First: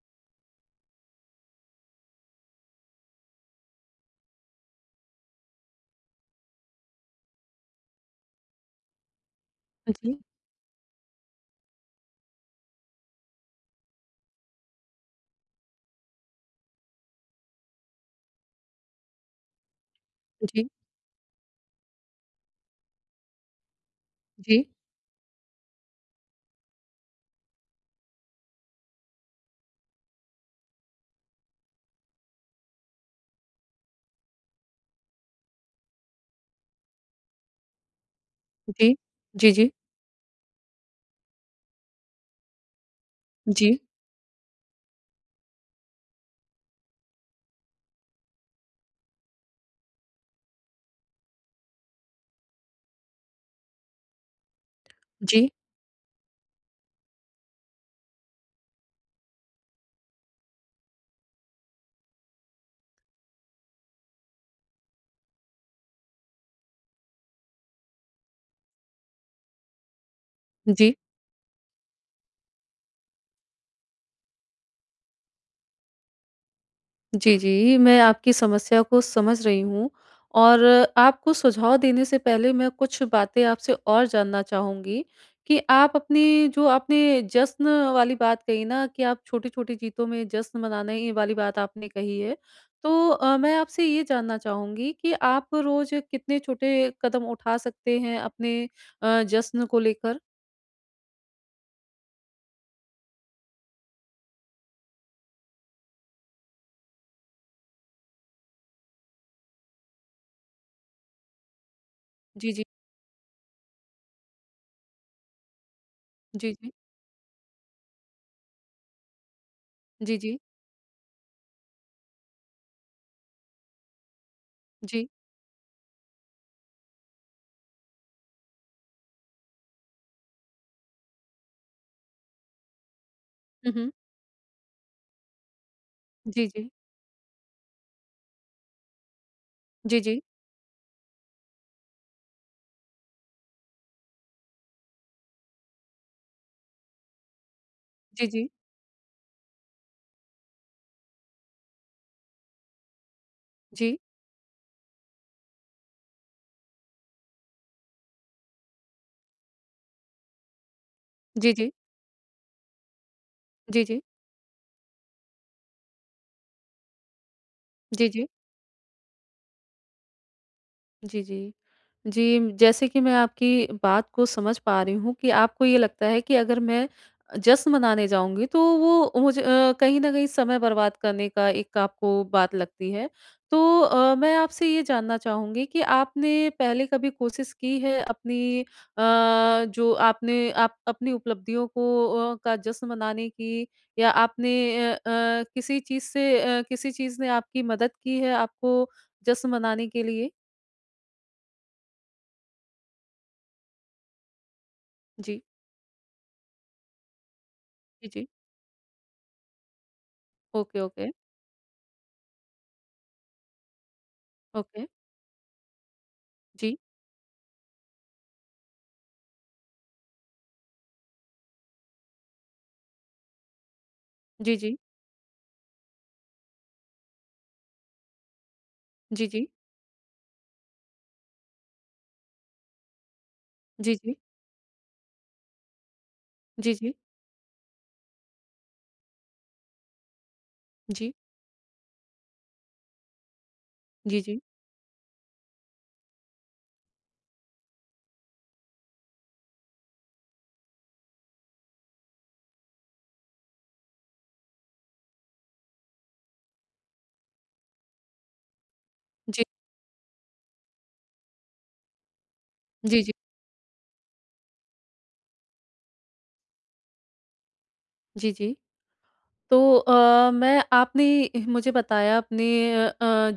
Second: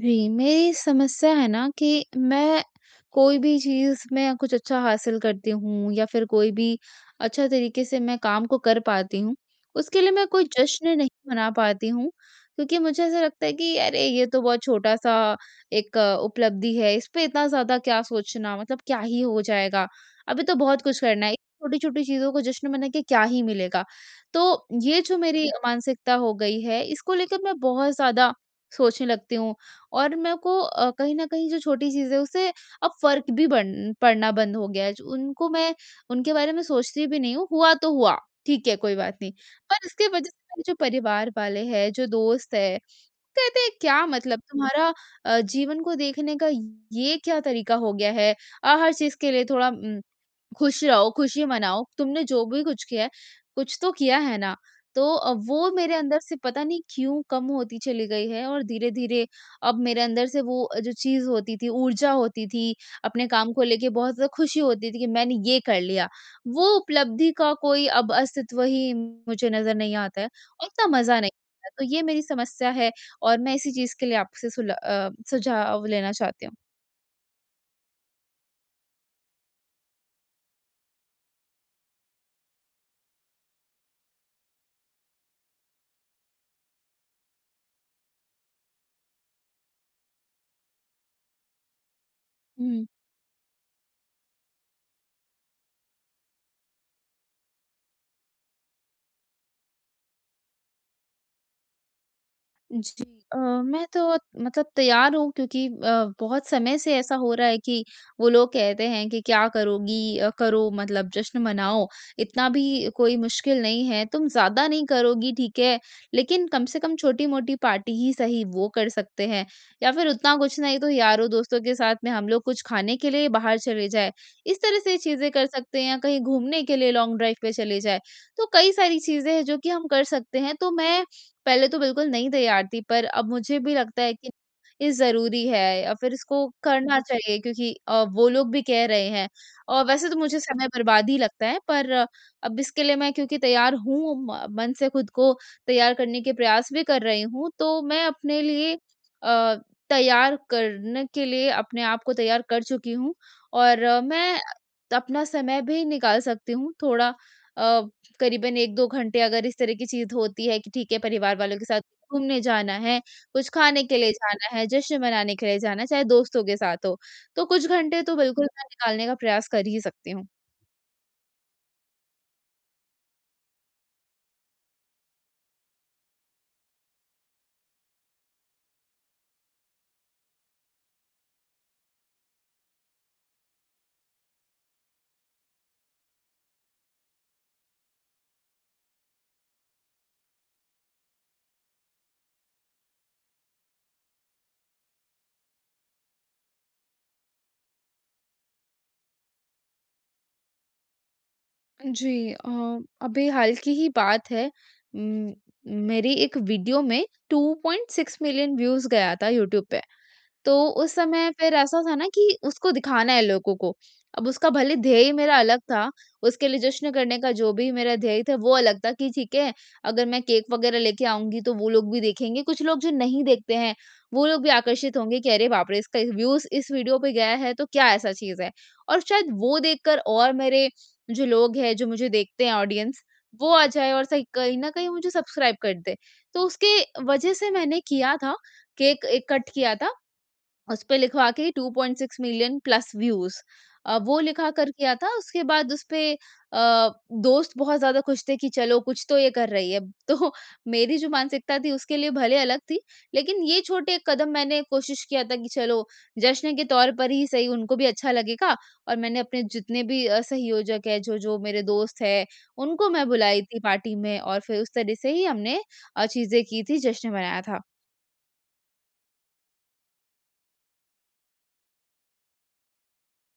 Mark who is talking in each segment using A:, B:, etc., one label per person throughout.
A: जी, मेरी समस्या है ना कि मैं कोई भी चीज़ में कुछ अच्छा हासिल करती हूँ या फिर कोई भी अच्छा तरीके से मैं काम को कर पाती हूँ, उसके लिए
B: जी,
A: मैं कोई जश्न नहीं मना पाती हूँ क्योंकि मुझे ऐसा लगता है कि अरे ये तो बहुत छोटा-सा एक उपलब्धि है, इस पे इतना ज़्यादा क्या सोचना मतलब क्या ही हो जाएगा, अभी तो
B: जी,
A: बहुत कुछ करना है, छोटी-छोटी चीज़ों को जश्न मना के क्या ही मिलेगा। तो
B: जी,
A: ये जो मेरी मानसिकता हो गई है, इसको लेकर मैं बहुत ज़्यादा सोचने लगती हूँ और मेरे को कहीं न कहीं जो छोटी चीज़ है उससे अब फ़र्क भी बन पड़ना बंद हो गया है। ज उनको मैं उनके बारे में सोचती भी नहीं हूँ, हुआ तो हुआ, ठीक है
B: जी,
A: कोई बात नहीं।
B: जी, जी,
A: पर इसके वज़ह से मेरे जो परिवार वाले हैं, जो दोस्त हैं, कहते हैं
B: जी,
A: क्या मतलब तुम्हारा जीवन को देखने का ये क्या तरीका हो गया है? हर चीज़ के लिए थोड़ा खुश रहो, खुशी मनाओ, तुमने जो भी कुछ किया है, कुछ तो किया है ना। तो
B: जी,
A: वो मेरे अंदर से पता नहीं क्यों कम होती चली गई है और धीरे-धीरे अब मेरे अंदर से वो जो चीज़ होती थी, ऊर्जा होती थी, अपने काम को लेके बहुत ज़्यादा खुशी होती थी कि मैंने ये कर लिया, वो उपलब्धि का कोई अब अस्तित्व ही मुझे नज़र नहीं आता है, उतना
B: जी,
A: मज़ा नहीं आता। तो ये मेरी समस्या है और मैं इसी चीज़ के लिए आपसे सुझाव लेना चाहती हूँ।
B: जी, जी, मैं आपकी समस्या को समझ रही हूँ और आपको सुझाव देने से पहले मैं कुछ बातें आपसे और जानना चाहूँगी कि आप अपनी जो आपने जश्न वाली बात कही ना कि आप छोटी-छोटी जीतों में जश्न मनाने ये वाली बात आपने कही है।
A: हुँ।
B: तो मैं आपसे ये जानना चाहूँगी कि आप रोज़ कितने छोटे कदम उठा सकते हैं अपने जश्न को लेकर?
A: जी, अ, मैं तो मतलब तैयार हूँ क्योंकि बहुत समय से ऐसा हो रहा है कि वो लोग कहते हैं कि क्या करोगी, करो मतलब जश्न मनाओ, इतना
B: जी,
A: भी
B: जी,
A: कोई मुश्किल नहीं है, तुम ज्यादा नहीं करोगी ठीक है, लेकिन
B: जी,
A: कम
B: जी,
A: से कम छोटी मोटी पार्टी ही सही वो कर सकते हैं या फिर
B: जी,
A: उतना
B: जी।
A: कुछ नहीं तो यारों दोस्तों के साथ में हम लोग कुछ खाने के लिए बाहर चले जाए, इस तरह से
B: जी।
A: चीजें कर सकते हैं या कहीं घूमने के लिए लॉन्ग ड्राइव पे चले जाए। तो कई सारी चीजें हैं जो कि हम कर सकते हैं। तो मैं पहले तो बिल्कुल नहीं तैयार थी, पर अब मुझे
B: हुँ,
A: भी
B: हुँ।
A: लगता है कि ये ज़रूरी है या फिर इसको
B: जी, जी।
A: करना चाहिए क्योंकि वो लोग भी कह रहे हैं और
B: जी,
A: वैसे तो
B: जी।
A: मुझे समय बर्बाद ही लगता है पर अब इसके लिए मैं क्योंकि तैयार हूँ, म मन से खुद को तैयार करने के प्रयास भी कर रही हूँ, तो मैं
B: जी,
A: अपने
B: जी।
A: लिए तैयार करने के लिए अपने आप को तैयार कर चुकी हूँ और
B: जी।
A: मैं अपना समय भी निकाल सकती हूँ थोड़ा, अ, करीबन 1-2 घंटे, अगर इस तरह की चीज़ होती है कि ठीक है, परिवार
B: जी,
A: वालों के
B: जी।
A: साथ घूमने जाना है, कुछ खाने
B: जी,
A: के
B: जी।
A: लिए जाना है, जश्न मनाने के लिए जाना है, चाहे दोस्तों के साथ हो, तो कुछ घंटे
B: जी,
A: तो
B: जी।
A: बिल्कुल मैं निकालने का प्रयास कर ही सकती हूँ।
B: जी, जी। जी, जैसे कि मैं आपकी बात को समझ पा रही हूँ कि आपको ये लगता है कि अगर मैं जश्न मनाने जाऊँगी तो वो मुझे कहीं न कहीं समय बर्बाद करने का एक आपको बात लगती है। तो मैं आपसे ये जानना चाहूँगी कि आपने पहले कभी कोशिश की है अपनी जो आपने आप अपनी उपलब्धियों को का जश्न मनाने की या आपने अ अ, किसी चीज़ से किसी चीज़ ने आपकी मदद की है आपको जश्न मनाने के लिए?
A: जी, अभी हाल की ही बात है। उम,
B: जी।
A: मेरी एक वीडियो में
B: जी,
A: 2.6
B: जी।
A: मिलियन व्यूज़ गया था यूट्यूब पे। तो
B: ओके,
A: उस
B: ओके,
A: समय फिर ऐसा था ना कि उसको दिखाना है लोगों को। अब उसका भले
B: ओके।
A: ध्येय मेरा अलग था, उसके लिए
B: जी,
A: जश्न करने का जो भी मेरा ध्येय था वो अलग था कि ठीक है, अगर मैं केक वगैरह लेके आऊँगी तो वो लोग भी देखेंगे। कुछ लोग जो नहीं देखते हैं, वो लोग भी
B: जी, जी,
A: आकर्षित होंगे कि अरे बाप रे! इसका व्यूज़ इस वीडियो पे गया है तो क्या ऐसा चीज़ है? और
B: जी,
A: शायद
B: जी,
A: वो देखकर और मेरे जो लोग हैं, जो मुझे देखते हैं ऑडियंस, वो आ जाए
B: जी,
A: और
B: जी,
A: सही कहीं न कहीं मुझे सब्सक्राइब कर दे। तो
B: जी,
A: उसके
B: जी,
A: वजह से मैंने किया था, केक एक कट किया था उसपे
B: जी,
A: लिखवा के 2.6 मिलियन प्लस व्यूज वो
B: जी, जी,
A: लिखा कर किया था। उसके बाद उसपे दोस्त बहुत ज़्यादा खुश थे कि चलो कुछ तो ये कर रही है। तो मेरी जो मानसिकता थी उसके लिए भले अलग थी, लेकिन ये छोटे कदम मैंने कोशिश किया था कि चलो जश्न के तौर पर ही सही उनको भी अच्छा लगेगा और मैंने अपने
B: जी,
A: जितने भी सहयोजक है, जो-जो मेरे दोस्त हैं, उनको
B: जी,
A: मैं
B: जी,
A: बुलाई थी पार्टी में और फिर उस तरह से ही हमने चीज़ें की थी, जश्न मनाया था।
B: जी, जी। तो मैं आपने मुझे बताया अपने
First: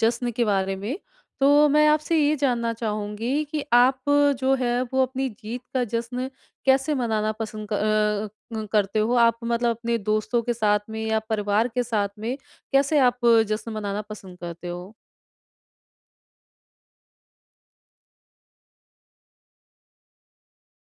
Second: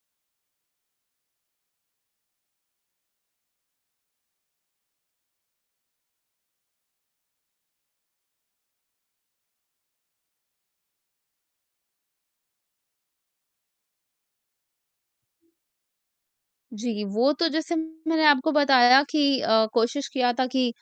B: जश्न के बारे में, तो मैं आपसे ये जानना चाहूँगी कि आप जो है वो अपनी जीत का जश्न कैसे मनाना पसंद करते हो? आप मतलब अपने दोस्तों के साथ में या परिवार के साथ में कैसे आप जश्न मनाना पसंद करते हो?
A: जी, वो तो जैसे मैंने आपको बताया कि कोशिश किया था कि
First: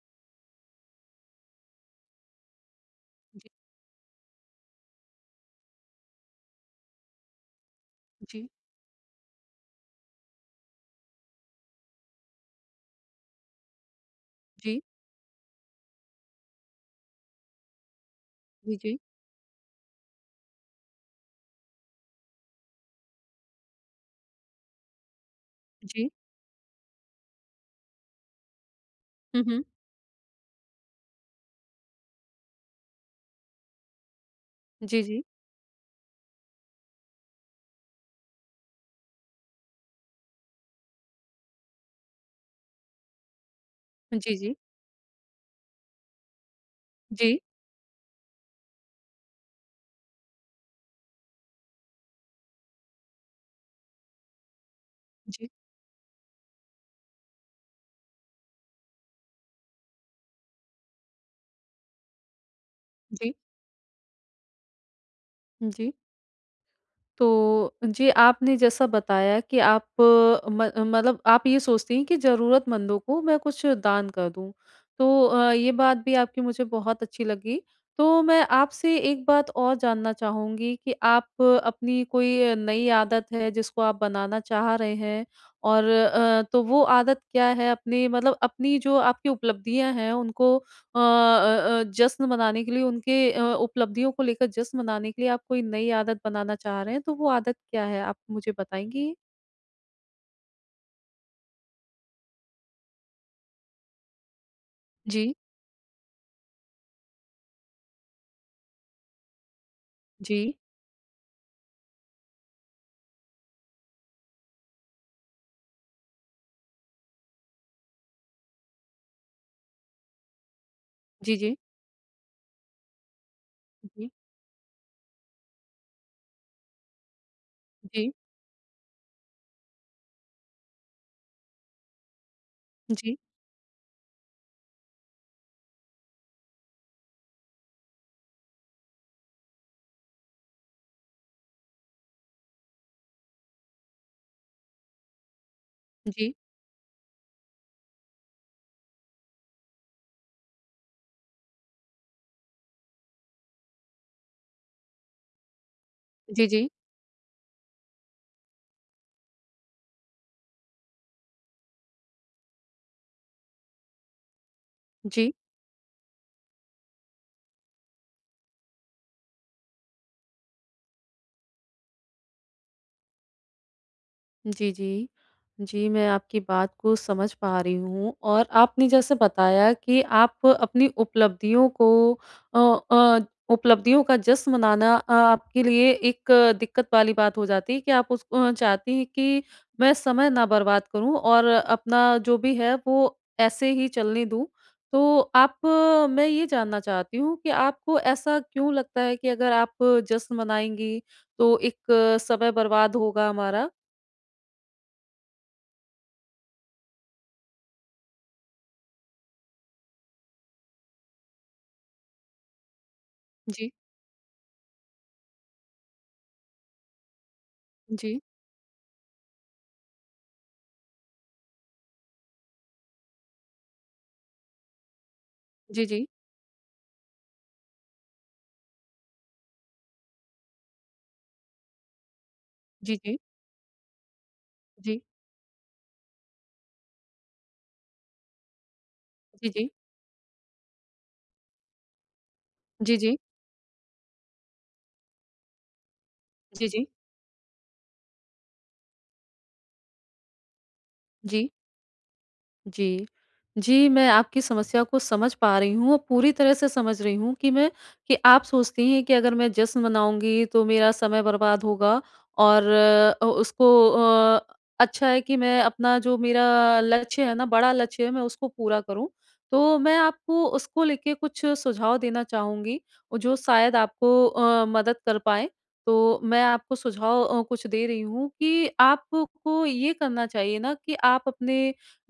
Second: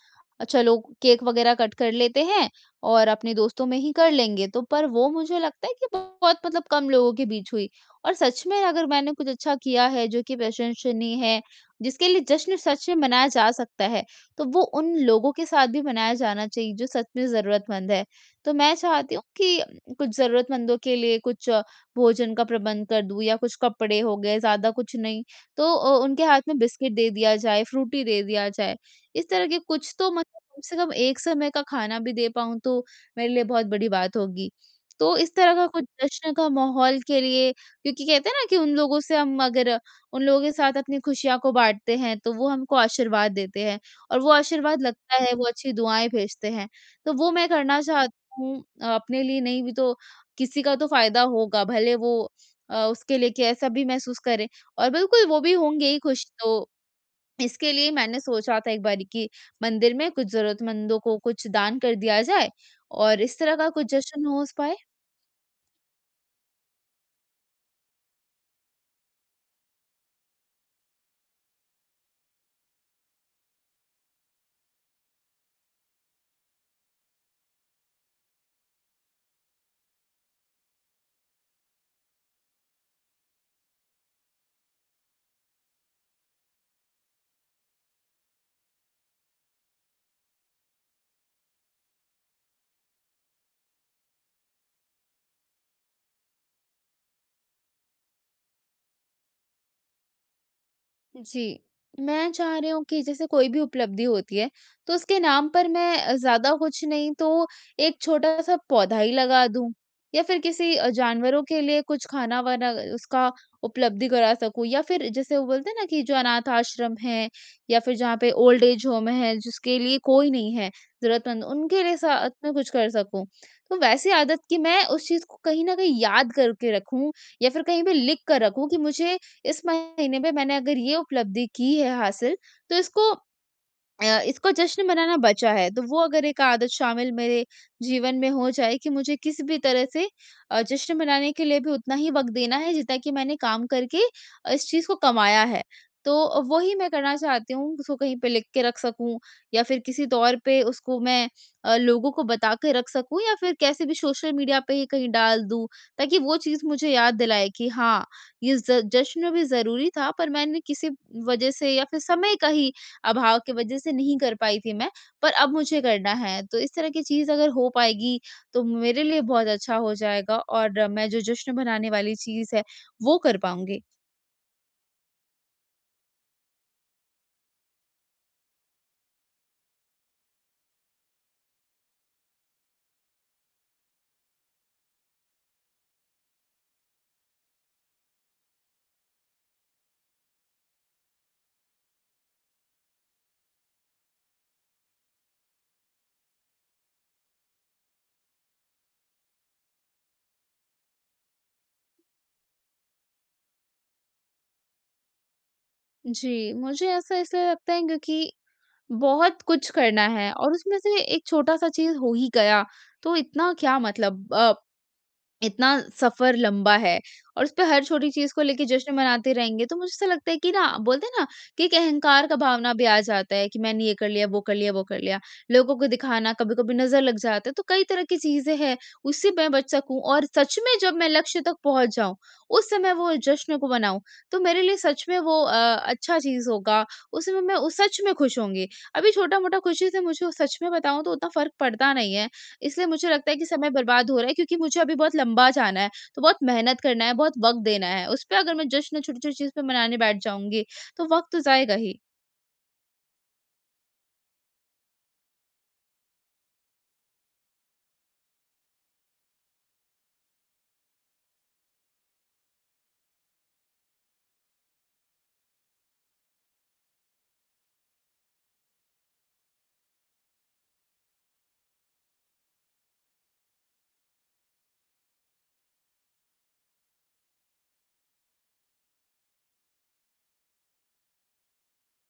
A: चलो केक वगैरह कट कर लेते हैं और अपने
B: जी,
A: दोस्तों में ही कर लेंगे। तो पर वो मुझे लगता है कि बहुत मतलब कम लोगों के बीच हुई और सच
B: जी,
A: में अगर मैंने कुछ अच्छा किया है जो कि प्रशंसनीय है, जिसके लिए जश्न सच में मनाया जा सकता है, तो वो
B: जी,
A: उन लोगों के साथ भी मनाया जाना चाहिए जो सच में ज़रूरतमंद है। तो मैं
B: जी, जी,
A: चाहती हूँ कि कुछ ज़रूरतमंदों के लिए कुछ भोजन का प्रबंध कर दूँ या कुछ कपड़े हो गए, ज़्यादा कुछ नहीं। तो
B: जी।
A: उनके हाथ में बिस्किट दे दिया जाए, फ्रूटी दे दिया जाए। इस
B: हुँ,
A: तरह के
B: हुँ।
A: कुछ तो मतलब कम से कम एक समय का खाना भी दे पाऊँ तो मेरे लिए बहुत बड़ी बात होगी।
B: जी,
A: तो
B: जी।
A: इस तरह का कुछ जश्न का माहौल के लिए क्योंकि कहते हैं ना कि उन लोगों से हम अगर उन लोगों के साथ अपनी खुशियाँ को बाँटते हैं, तो वो हमको आशीर्वाद देते हैं और वो
B: जी, जी।
A: आशीर्वाद लगता है, वो अच्छी दुआएँ भेजते हैं। तो वो
B: जी,
A: मैं करना चाहती हूँ, अपने लिए नहीं भी तो किसी का तो फ़ायदा होगा, भले वो उसके लिए कि ऐसा भी महसूस करे और बिल्कुल वो
B: जी,
A: भी होंगे ही खुश। तो इसके लिए मैंने सोचा था एक बारी कि मंदिर में कुछ ज़रूरतमंदों को कुछ दान कर दिया जाए और
B: जी,
A: इस तरह का कुछ जश्न हो उस पर।
B: जी। तो जी, आपने जैसा बताया कि आप अ, म मतलब आप ये सोचती हैं कि ज़रूरतमंदों को मैं कुछ दान कर दूँ। तो ये बात भी आपकी मुझे बहुत अच्छी लगी। तो मैं आपसे एक बात और जानना चाहूँगी कि आप अपनी कोई नई आदत है जिसको आप बनाना चाह रहे हैं और तो वो आदत क्या है? अपनी मतलब अपनी जो आपकी उपलब्धियाँ हैं उनको जश्न मनाने के लिए उनके उपलब्धियों को लेकर जश्न मनाने के लिए आप कोई नई आदत बनाना चाह रहे हैं, तो वो आदत क्या है? आप मुझे बताएँगी?
A: जी। मैं चाह रही हूँ कि जैसे कोई भी उपलब्धि होती है, तो उसके
B: जी,
A: नाम पर मैं, ज़्यादा कुछ नहीं तो एक छोटा-सा पौधा ही लगा दूँ या
B: जी।
A: फिर किसी जानवरों के लिए कुछ खाना-वाना उसका उपलब्धि करा सकूँ या फिर जैसे वो बोलते हैं ना कि जो अनाथ आश्रम है या फिर जहाँ पे ओल्ड एज होम है, जिसके लिए कोई नहीं है
B: जी,
A: ज़रूरतमंद,
B: जी।
A: उनके लिए साथ में कुछ कर सकूँ। तो
B: जी।
A: वैसी आदत कि मैं उस चीज़ को कहीं न कहीं याद करके रखूँ या फिर कहीं पे
B: जी,
A: लिख कर रखूँ कि मुझे इस महीने में मैंने अगर ये उपलब्धि की है हासिल, तो इसको
B: जी,
A: इसको जश्न मनाना बचा है, तो वो अगर एक आदत शामिल मेरे जीवन में हो जाए कि मुझे किसी भी तरह से जश्न मनाने के लिए भी उतना ही वक़्त देना है जितना कि मैंने काम करके इस चीज़ को कमाया है।
B: जी,
A: तो वो ही मैं करना चाहती हूँ, उसको कहीं पे लिख के रख सकूँ या फिर किसी तौर पे उसको मैं लोगों को बता के रख सकूँ या फिर कैसे भी सोशल मीडिया पे ही कहीं डाल दूँ, ताकि वो
B: जी, जी,
A: चीज़
B: जी।
A: मुझे याद दिलाए कि हाँ, ये ज जश्न भी ज़रूरी था पर मैंने किसी वजह से या फिर समय का ही अभाव की वजह से नहीं कर पाई थी मैं, पर
B: जी
A: अब मुझे करना है। तो इस तरह की चीज़ अगर हो पाएगी, तो मेरे लिए बहुत अच्छा हो जाएगा और मैं जो जश्न मनाने वाली चीज़ है, वो कर पाऊँगी।
B: जी, जी। जी, मैं आपकी बात को समझ पा रही हूँ और आपने जैसे बताया कि आप अपनी उपलब्धियों को अ अ, उपलब्धियों का जश्न मनाना आपके लिए एक दिक्कत वाली बात हो जाती है कि आप उसको चाहती हैं कि मैं समय ना बर्बाद करूँ और अपना जो भी है वो ऐसे ही चलने दूँ। तो मैं ये जानना चाहती हूँ कि आपको ऐसा क्यों लगता है कि अगर आप जश्न मनाएँगी तो एक समय बर्बाद होगा हमारा?
A: जी, मुझे ऐसा इसलिए लगता है क्योंकि बहुत कुछ करना है और उसमें से एक छोटा-सा चीज़ हो ही गया, तो इतना
B: जी।
A: क्या मतलब, इतना सफ़र लंबा है और उसपे हर छोटी
B: जी।
A: चीज़ को लेके जश्न मनाते रहेंगे, तो मुझे ऐसा लगता है कि ना बोलते हैं ना कि एक अहंकार का भावना भी आ जाता है कि मैंने ये कर लिया, वो कर लिया, वो कर लिया। लोगों
B: जी,
A: को
B: जी।
A: दिखाना, कभी-कभी नज़र लग जाता है, तो कई तरह की चीज़ें हैं, उससे मैं बच सकूँ और सच में जब मैं लक्ष्य तक पहुँच जाऊँ, उस समय
B: जी,
A: वो
B: जी।
A: जश्न को मनाऊँ, तो मेरे लिए
B: जी।
A: सच में वो अच्छा चीज़ होगा, उस समय मैं उस सच में खुश होंगी। अभी
B: जी,
A: छोटा-मोटा
B: जी।
A: खुशी से मुझे सच में बताऊँ तो उतना फ़र्क पड़ता नहीं है। इसलिए
B: जी,
A: मुझे
B: जी।
A: लगता है कि समय बर्बाद हो रहा है क्योंकि मुझे अभी बहुत लंबा जाना है, तो बहुत
B: जी,
A: मेहनत
B: जी।
A: करना है, बहुत वक़्त देना है। उस पे अगर मैं जश्न छोटी-छोटी चीज़ पे मनाने बैठ जाऊँगी, तो वक़्त तो
B: जी।
A: जाएगा ही।
B: जी। जी, मैं आपकी समस्या को समझ पा रही हूँ और पूरी तरह से समझ रही हूँ कि आप सोचती हैं कि अगर मैं जश्न मनाऊँगी तो मेरा समय बर्बाद होगा और उसको अच्छा है कि मैं अपना जो मेरा लक्ष्य है ना, बड़ा लक्ष्य है, मैं उसको पूरा करूँ। तो मैं आपको उसको लेके कुछ सुझाव देना चाहूँगी और जो शायद आपको मदद कर पाएँ। तो मैं आपको सुझाव कुछ दे रही हूँ कि आपको ये करना चाहिए ना कि आप अपने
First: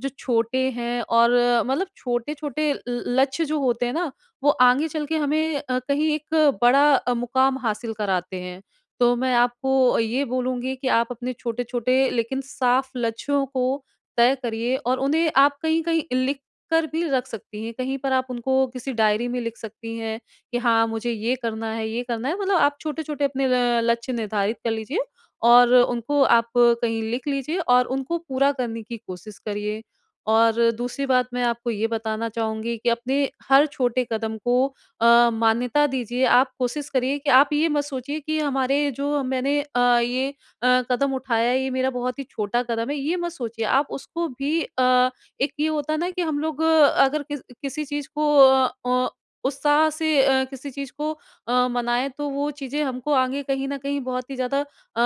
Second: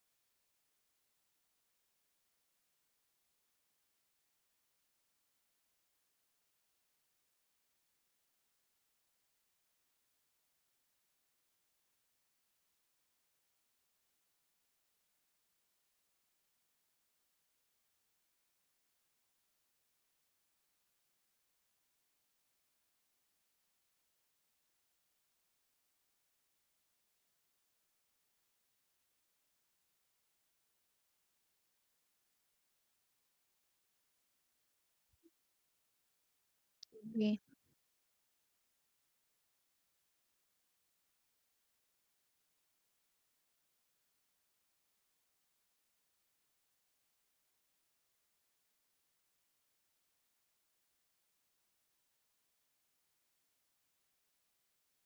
B: जो छोटे हैं और मतलब छोटे-छोटे ल लक्ष्य जो होते हैं ना, वो आगे चल के हमें कहीं एक बड़ा मुकाम हासिल कराते हैं। तो मैं आपको ये बोलूँगी कि आप अपने छोटे-छोटे लेकिन साफ लक्ष्यों को तय करिए और उन्हें आप कहीं-कहीं लिख कर भी रख सकती हैं। कहीं पर आप उनको किसी डायरी में लिख सकती हैं कि हाँ, मुझे ये करना है, ये करना है। मतलब आप छोटे-छोटे अपने ल लक्ष्य निर्धारित कर लीजिए और उनको आप कहीं लिख लीजिए और उनको पूरा करने की कोशिश करिए। और दूसरी बात मैं आपको ये बताना चाहूँगी कि अपने हर छोटे कदम को मान्यता दीजिए। आप कोशिश करिए कि
A: जी,
B: आप ये मत सोचिए कि हमारे जो मैंने ये कदम उठाया है, ये मेरा बहुत ही छोटा कदम है, ये मत सोचिए। आप उसको भी एक ये होता है ना कि हम लोग अगर किसी चीज़ को उत्साह से किसी चीज़ को मनाएँ तो वो चीज़ें हमको आगे कहीं न कहीं बहुत ही ज़्यादा अ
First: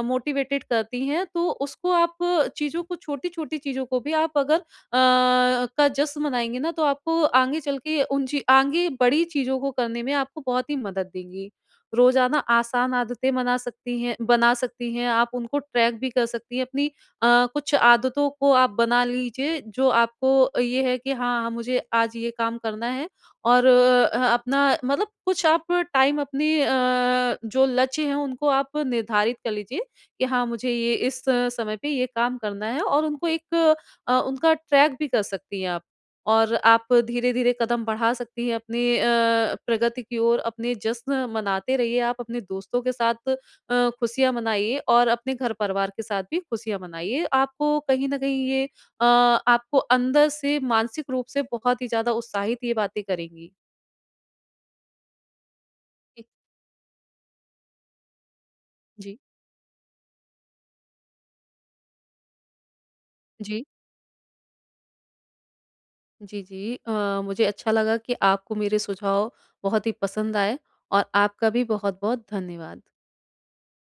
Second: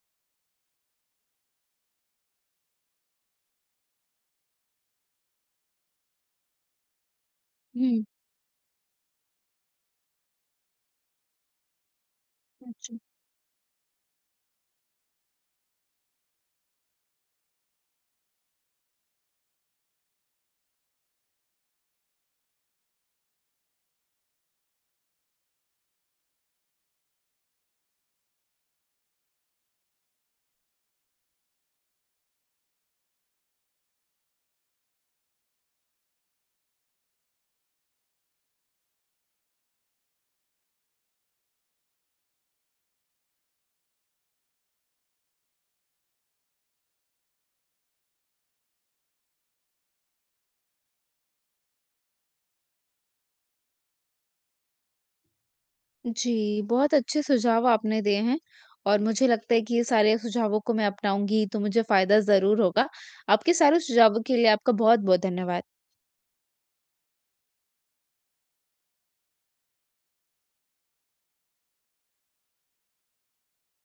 B: अ, मोटिवेटेड करती हैं, तो उसको आप चीज़ों को छोटी-छोटी चीज़ों को भी आप अगर का जश्न मनाएँगे ना, तो आपको आगे चल के
A: हुँ,
B: उन ची आगे बड़ी चीज़ों को करने में आपको बहुत ही मदद देंगी। रोज़ाना आसान
A: अच्छा।
B: आदतें मना सकती हैं बना सकती हैं, आप उनको ट्रैक भी कर सकती हैं, अपनी कुछ आदतों को आप बना लीजिए, जो आपको ये है कि हाँ, हाँ, मुझे आज ये काम करना है। और अपना मतलब कुछ आप टाइम अपनी जो लक्ष्य हैं उनको आप निर्धारित कर लीजिए कि हाँ मुझे ये इस समय पे ये काम करना है और उनको उनका ट्रैक भी कर सकती हैं आप। और आप धीरे-धीरे कदम बढ़ा सकती हैं अपनी प्रगति की ओर, अपने जश्न मनाते रहिए आप, अपने दोस्तों के साथ खुशियाँ मनाइए और अपने घर परिवार के साथ भी खुशियाँ मनाइए। आपको कहीं न कहीं अ, आपको अंदर से मानसिक रूप से बहुत ही ज़्यादा उत्साहित ये बातें करेंगी। जी,
A: जी, बहुत अच्छे सुझाव आपने दिए हैं और
B: जी,
A: मुझे लगता है कि ये सारे सुझावों को मैं अपनाऊँगी, तो मुझे फ़ायदा ज़रूर होगा। आपके
B: जी।
A: सारे सुझावों के लिए आपका बहुत-बहुत धन्यवाद।
B: जी, जी। मुझे अच्छा लगा कि आपको मेरे सुझाव बहुत ही पसंद आए और आपका भी बहुत-बहुत धन्यवाद।